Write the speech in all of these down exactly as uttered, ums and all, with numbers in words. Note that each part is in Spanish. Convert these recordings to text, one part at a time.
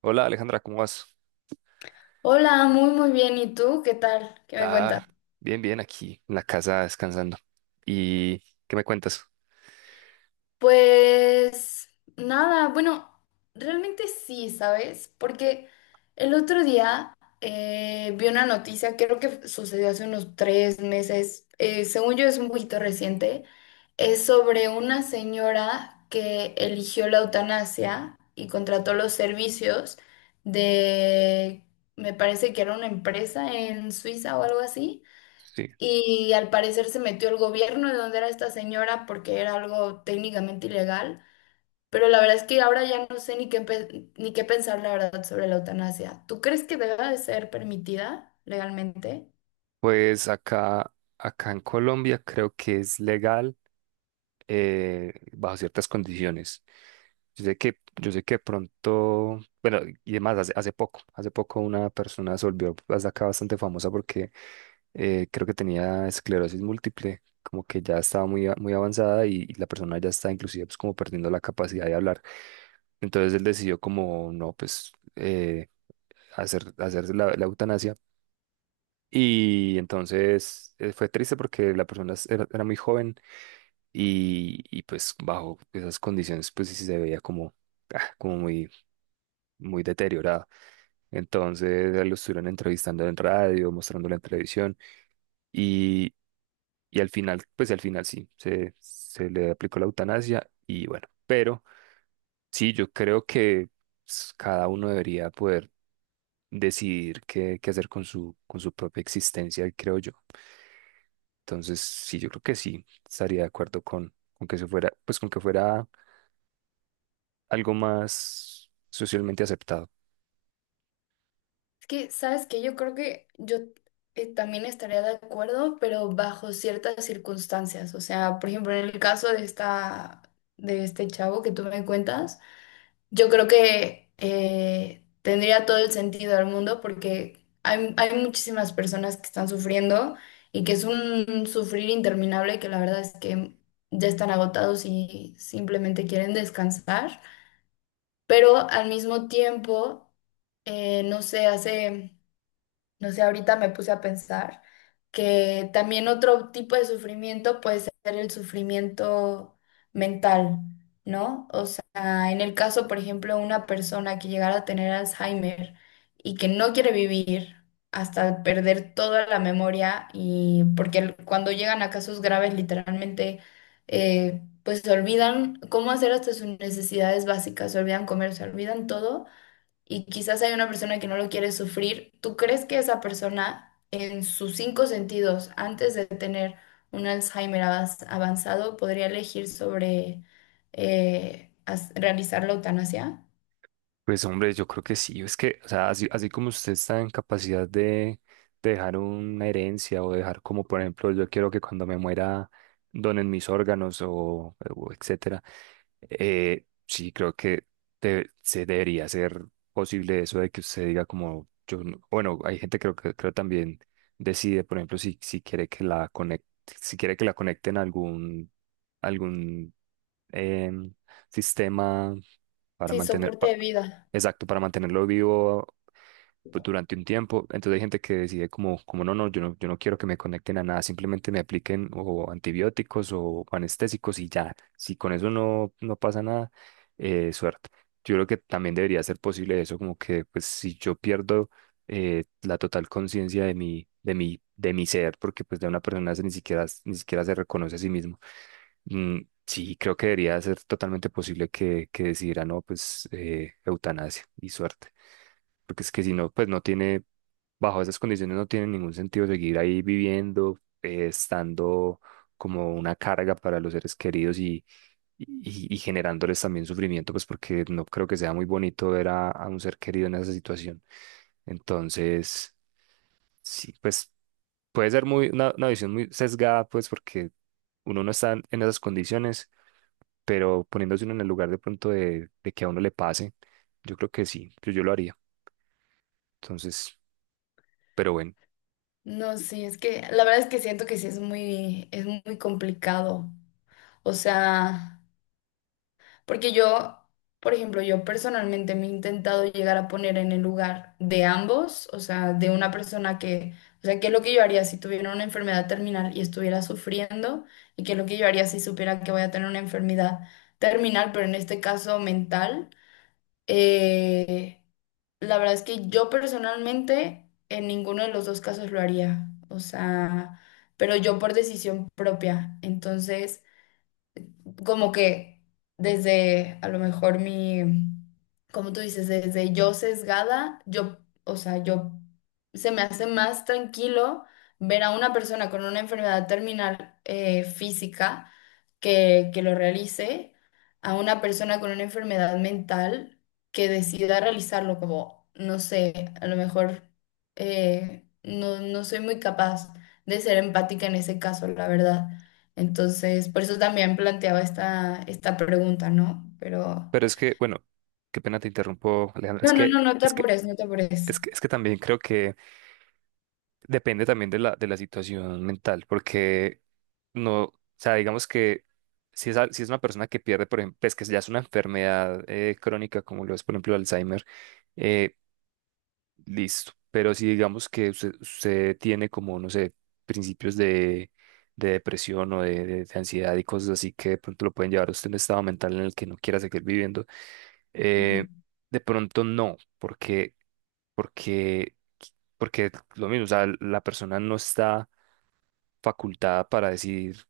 Hola Alejandra, ¿cómo vas? Hola, muy muy bien. ¿Y tú? ¿Qué tal? ¿Qué me cuentas? Ah, bien, bien, aquí en la casa descansando. ¿Y qué me cuentas? Pues nada, bueno, realmente sí, ¿sabes? Porque el otro día eh, vi una noticia, creo que sucedió hace unos tres meses. Eh, según yo es un poquito reciente, es sobre una señora que eligió la eutanasia y contrató los servicios de... Me parece que era una empresa en Suiza o algo así. Sí, Y al parecer se metió el gobierno de donde era esta señora porque era algo técnicamente ilegal. Pero la verdad es que ahora ya no sé ni qué, pe- ni qué pensar, la verdad, sobre la eutanasia. ¿Tú crees que deba de ser permitida legalmente? pues acá, acá en Colombia creo que es legal eh, bajo ciertas condiciones. Yo sé que, yo sé que pronto, bueno, y además hace, hace poco, hace poco una persona se volvió hasta acá bastante famosa porque eh, creo que tenía esclerosis múltiple, como que ya estaba muy, a- muy avanzada y, y la persona ya está inclusive pues, como perdiendo la capacidad de hablar. Entonces él decidió como, no, pues eh, hacer, hacerse la, la eutanasia. Y entonces eh, fue triste porque la persona es- era, era muy joven y, y, pues bajo esas condiciones pues sí se veía como, ah, como muy, muy deteriorada. Entonces eh, lo estuvieron entrevistando en radio, mostrándolo en televisión y, y al final, pues al final sí, se, se le aplicó la eutanasia y bueno, pero sí, yo creo que pues, cada uno debería poder decidir qué, qué hacer con su, con su propia existencia, creo yo. Entonces, sí, yo creo que sí, estaría de acuerdo con, con que eso fuera, pues con que fuera algo más socialmente aceptado. Es que, ¿sabes qué? Yo creo que yo eh, también estaría de acuerdo, pero bajo ciertas circunstancias. O sea, por ejemplo, en el caso de esta, de este chavo que tú me cuentas. Yo creo que eh, tendría todo el sentido del mundo, porque hay, hay muchísimas personas que están sufriendo y que es un sufrir interminable, que la verdad es que ya están agotados y simplemente quieren descansar. Pero al mismo tiempo, eh, no sé, hace... No sé, ahorita me puse a pensar que también otro tipo de sufrimiento puede ser el sufrimiento mental, ¿no? O sea, en el caso, por ejemplo, de una persona que llegara a tener Alzheimer y que no quiere vivir hasta perder toda la memoria, y porque el- cuando llegan a casos graves, literalmente, eh, pues se olvidan cómo hacer hasta sus necesidades básicas, se olvidan comer, se olvidan todo, y quizás hay una persona que no lo quiere sufrir. ¿Tú crees que esa persona en sus cinco sentidos, antes de tener un Alzheimer avas- avanzado, podría elegir sobre eh, as- realizar la eutanasia? Pues hombre, yo creo que sí, es que, o sea, así, así como usted está en capacidad de, de dejar una herencia o dejar como, por ejemplo, yo quiero que cuando me muera donen mis órganos o, o etcétera, eh, sí creo que de- se debería ser posible eso de que usted diga como, yo, no- bueno, hay gente creo que creo también decide, por ejemplo, si, si quiere que la conec- si quiere que la conecten a algún, algún em, sistema para Sí, mantener, soporte pa- de vida. exacto, para mantenerlo vivo pues, durante un tiempo. Entonces hay gente que decide como, como no, no, yo no, yo no quiero que me conecten a nada, simplemente me apliquen o antibióticos o anestésicos y ya. Si con eso no, no pasa nada, eh, suerte. Yo creo que también debería ser posible eso, como que pues si yo pierdo eh, la total conciencia de mi, de mi, de mi ser, porque pues de una persona se ni siquiera, ni siquiera se reconoce a sí mismo. Mm, sí, creo que debería ser totalmente posible que, que decidiera, no, pues eh, eutanasia y suerte, porque es que si no, pues no tiene, bajo esas condiciones no tiene ningún sentido seguir ahí viviendo, eh, estando como una carga para los seres queridos y, y, y generándoles también sufrimiento, pues porque no creo que sea muy bonito ver a, a un ser querido en esa situación. Entonces, sí, pues puede ser muy, una, una visión muy sesgada, pues porque uno no está en esas condiciones, pero poniéndose uno en el lugar de pronto de, de que a uno le pase, yo creo que sí, yo, yo lo haría. Entonces, pero bueno. No, sí, es que la verdad es que siento que sí es muy, es muy complicado. O sea... Porque yo, por ejemplo, yo personalmente me he intentado llegar a poner en el lugar de ambos, o sea, de una persona que... O sea, qué es lo que yo haría si tuviera una enfermedad terminal y estuviera sufriendo, y qué es lo que yo haría si supiera que voy a tener una enfermedad terminal, pero en este caso mental. Eh, la verdad es que yo personalmente en ninguno de los dos casos lo haría, o sea, pero yo por decisión propia. Entonces como que desde a lo mejor mi, como tú dices, desde yo sesgada, yo, o sea, yo se me hace más tranquilo ver a una persona con una enfermedad terminal eh, física que, que lo realice, a una persona con una enfermedad mental que decida realizarlo, como, no sé, a lo mejor eh, no, no soy muy capaz de ser empática en ese caso, la verdad. Entonces, por eso también planteaba esta, esta pregunta, ¿no? Pero Pero es que, bueno, qué pena te interrumpo, Alejandra. Es no, no, que, no, no te es que, apures, no te apures. es que, es que también creo que depende también de la, de la situación mental, porque no, o sea, digamos que si es, al- si es una persona que pierde, por ejemplo, es que ya es una enfermedad eh, crónica, como lo es, por ejemplo, el Alzheimer, eh, listo. Pero si digamos que usted, usted tiene como, no sé, principios de, de depresión o de, de de ansiedad y cosas así, que de pronto lo pueden llevar a usted en un estado mental en el que no quiera seguir viviendo, eh, Ujú. de pronto no, porque, porque, porque lo mismo, o sea, la persona no está facultada para decidir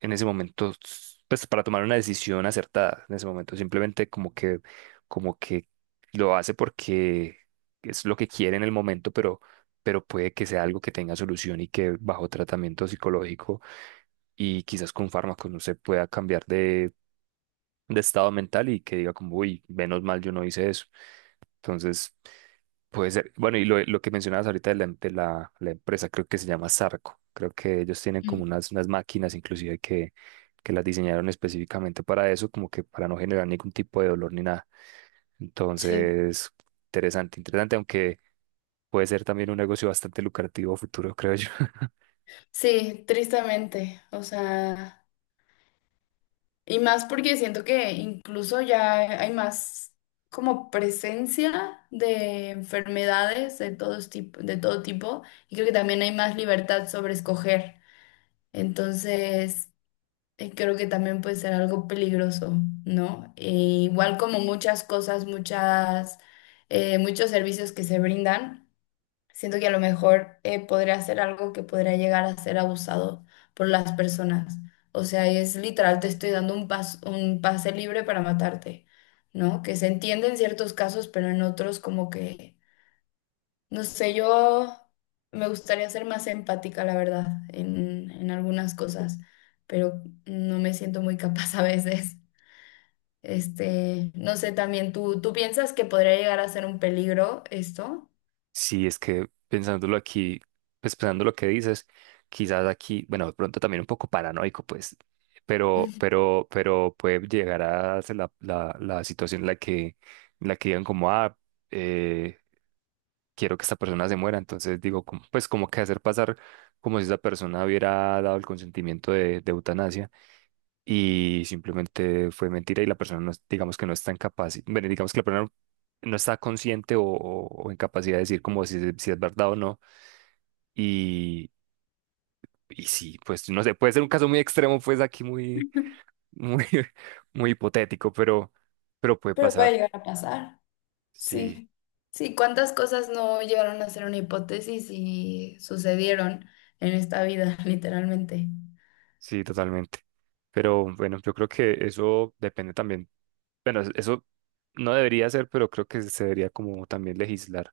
en ese momento, pues para tomar una decisión acertada en ese momento, simplemente como que, como que lo hace porque es lo que quiere en el momento, pero, pero puede que sea algo que tenga solución y que bajo tratamiento psicológico y quizás con fármacos no se pueda cambiar de estado mental y que diga como, uy, menos mal yo no hice eso. Entonces, puede ser, bueno, y lo, lo que mencionabas ahorita de la, de la, la empresa, creo que se llama Sarco. Creo que ellos tienen como Mm. unas, unas máquinas inclusive que, que las diseñaron específicamente para eso, como que para no generar ningún tipo de dolor ni nada. Sí, Entonces, interesante, interesante, aunque puede ser también un negocio bastante lucrativo a futuro, creo yo. sí, tristemente. O sea, y más porque siento que incluso ya hay más como presencia de enfermedades de todos tipo, de todo tipo, y creo que también hay más libertad sobre escoger. Entonces, eh, creo que también puede ser algo peligroso, ¿no? E igual como muchas cosas, muchas, eh, muchos servicios que se brindan, siento que a lo mejor eh, podría ser algo que podría llegar a ser abusado por las personas. O sea, es literal, te estoy dando un pas- un pase libre para matarte, ¿no? Que se entiende en ciertos casos, pero en otros como que no sé, yo me gustaría ser más empática, la verdad, en, en algunas cosas, pero no me siento muy capaz a veces. Este, no sé, también tú, ¿tú piensas que podría llegar a ser un peligro esto? Sí, es que pensándolo aquí, pues pensando lo que dices, quizás aquí, bueno, de pronto también un poco paranoico, pues, pero, pero, pero puede llegar a ser la, la, la situación en la que, en la que digan como, ah, eh, quiero que esta persona se muera, entonces digo, como- pues como que hacer pasar como si esa persona hubiera dado el consentimiento de, de eutanasia y simplemente fue mentira y la persona no, es- digamos que no está incapaz, bueno, digamos que la persona no está consciente o, o- o en capacidad de decir como si, es- si es verdad o no. Y, y sí, pues no sé, puede ser un caso muy extremo, pues aquí muy, muy, muy hipotético, pero, pero puede Pero puede pasar. llegar a pasar. Sí. Sí. Sí, ¿cuántas cosas no llegaron a ser una hipótesis y sucedieron en esta vida, literalmente? Sí, totalmente. Pero bueno, yo creo que eso depende también. Bueno, es- eso no debería ser, pero creo que se debería como también legislar,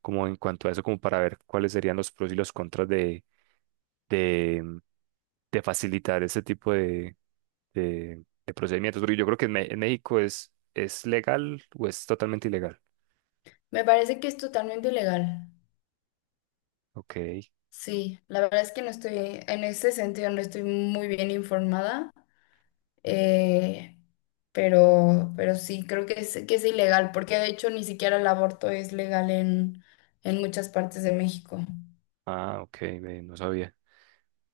como en cuanto a eso, como para ver cuáles serían los pros y los contras de, de, mm, de facilitar ese tipo de, de, de procedimientos. Porque yo creo que en, Me- en México es, es legal o es totalmente ilegal. Me parece que es totalmente ilegal. Ok. Sí, la verdad es que no estoy, en ese sentido no estoy muy bien informada, eh, pero, pero sí, creo que es, que es ilegal, porque de hecho ni siquiera el aborto es legal en, en muchas partes de México. Ah, ok, ve, no sabía.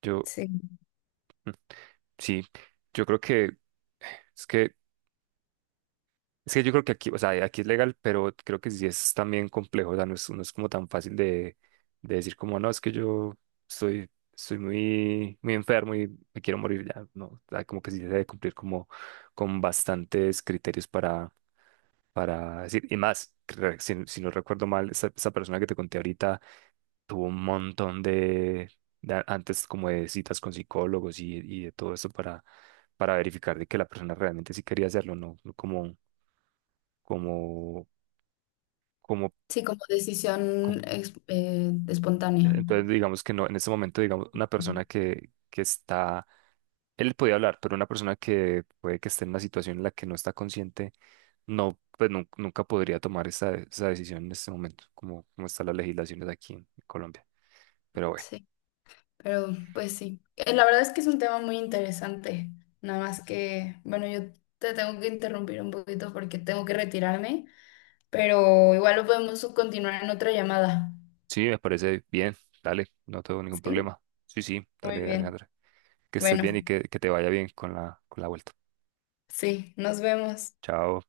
Yo, Sí, mm, sí, yo creo que es que Es que yo creo que aquí, o sea, aquí es legal, pero creo que sí es también complejo, o sea, no es, no es como tan fácil de, de decir como, no, es que yo estoy, estoy muy, muy enfermo y me quiero morir ya, no, o sea, como que sí se debe cumplir como con bastantes criterios para, para decir, y más, que re- si, si no recuerdo mal, esa, esa persona que te conté ahorita tuvo un montón de, de a- antes, como de citas con psicólogos y, y de todo eso para, para verificar de que la persona realmente sí quería hacerlo, no no como, como, como, sí, como decisión como- ex- eh, espontánea. entonces digamos que no, en este momento, digamos, una Ujú. persona que, que está, él podía hablar, pero una persona que puede que esté en una situación en la que no está consciente, no, pues nun- nunca podría tomar esa, esa decisión en este momento, como, como están las legislaciones aquí en Colombia. Pero bueno. Sí, pero pues sí. Eh, la verdad es que es un tema muy interesante, nada más que, bueno, yo te tengo que interrumpir un poquito porque tengo que retirarme. Pero igual lo podemos continuar en otra llamada. Sí, me parece bien. Dale, no tengo ningún ¿Sí? problema. Sí, sí, Muy dale, bien. Alejandra. Que estés Bueno, bien y que, que te vaya bien con la, con la vuelta. sí, nos vemos. Chao.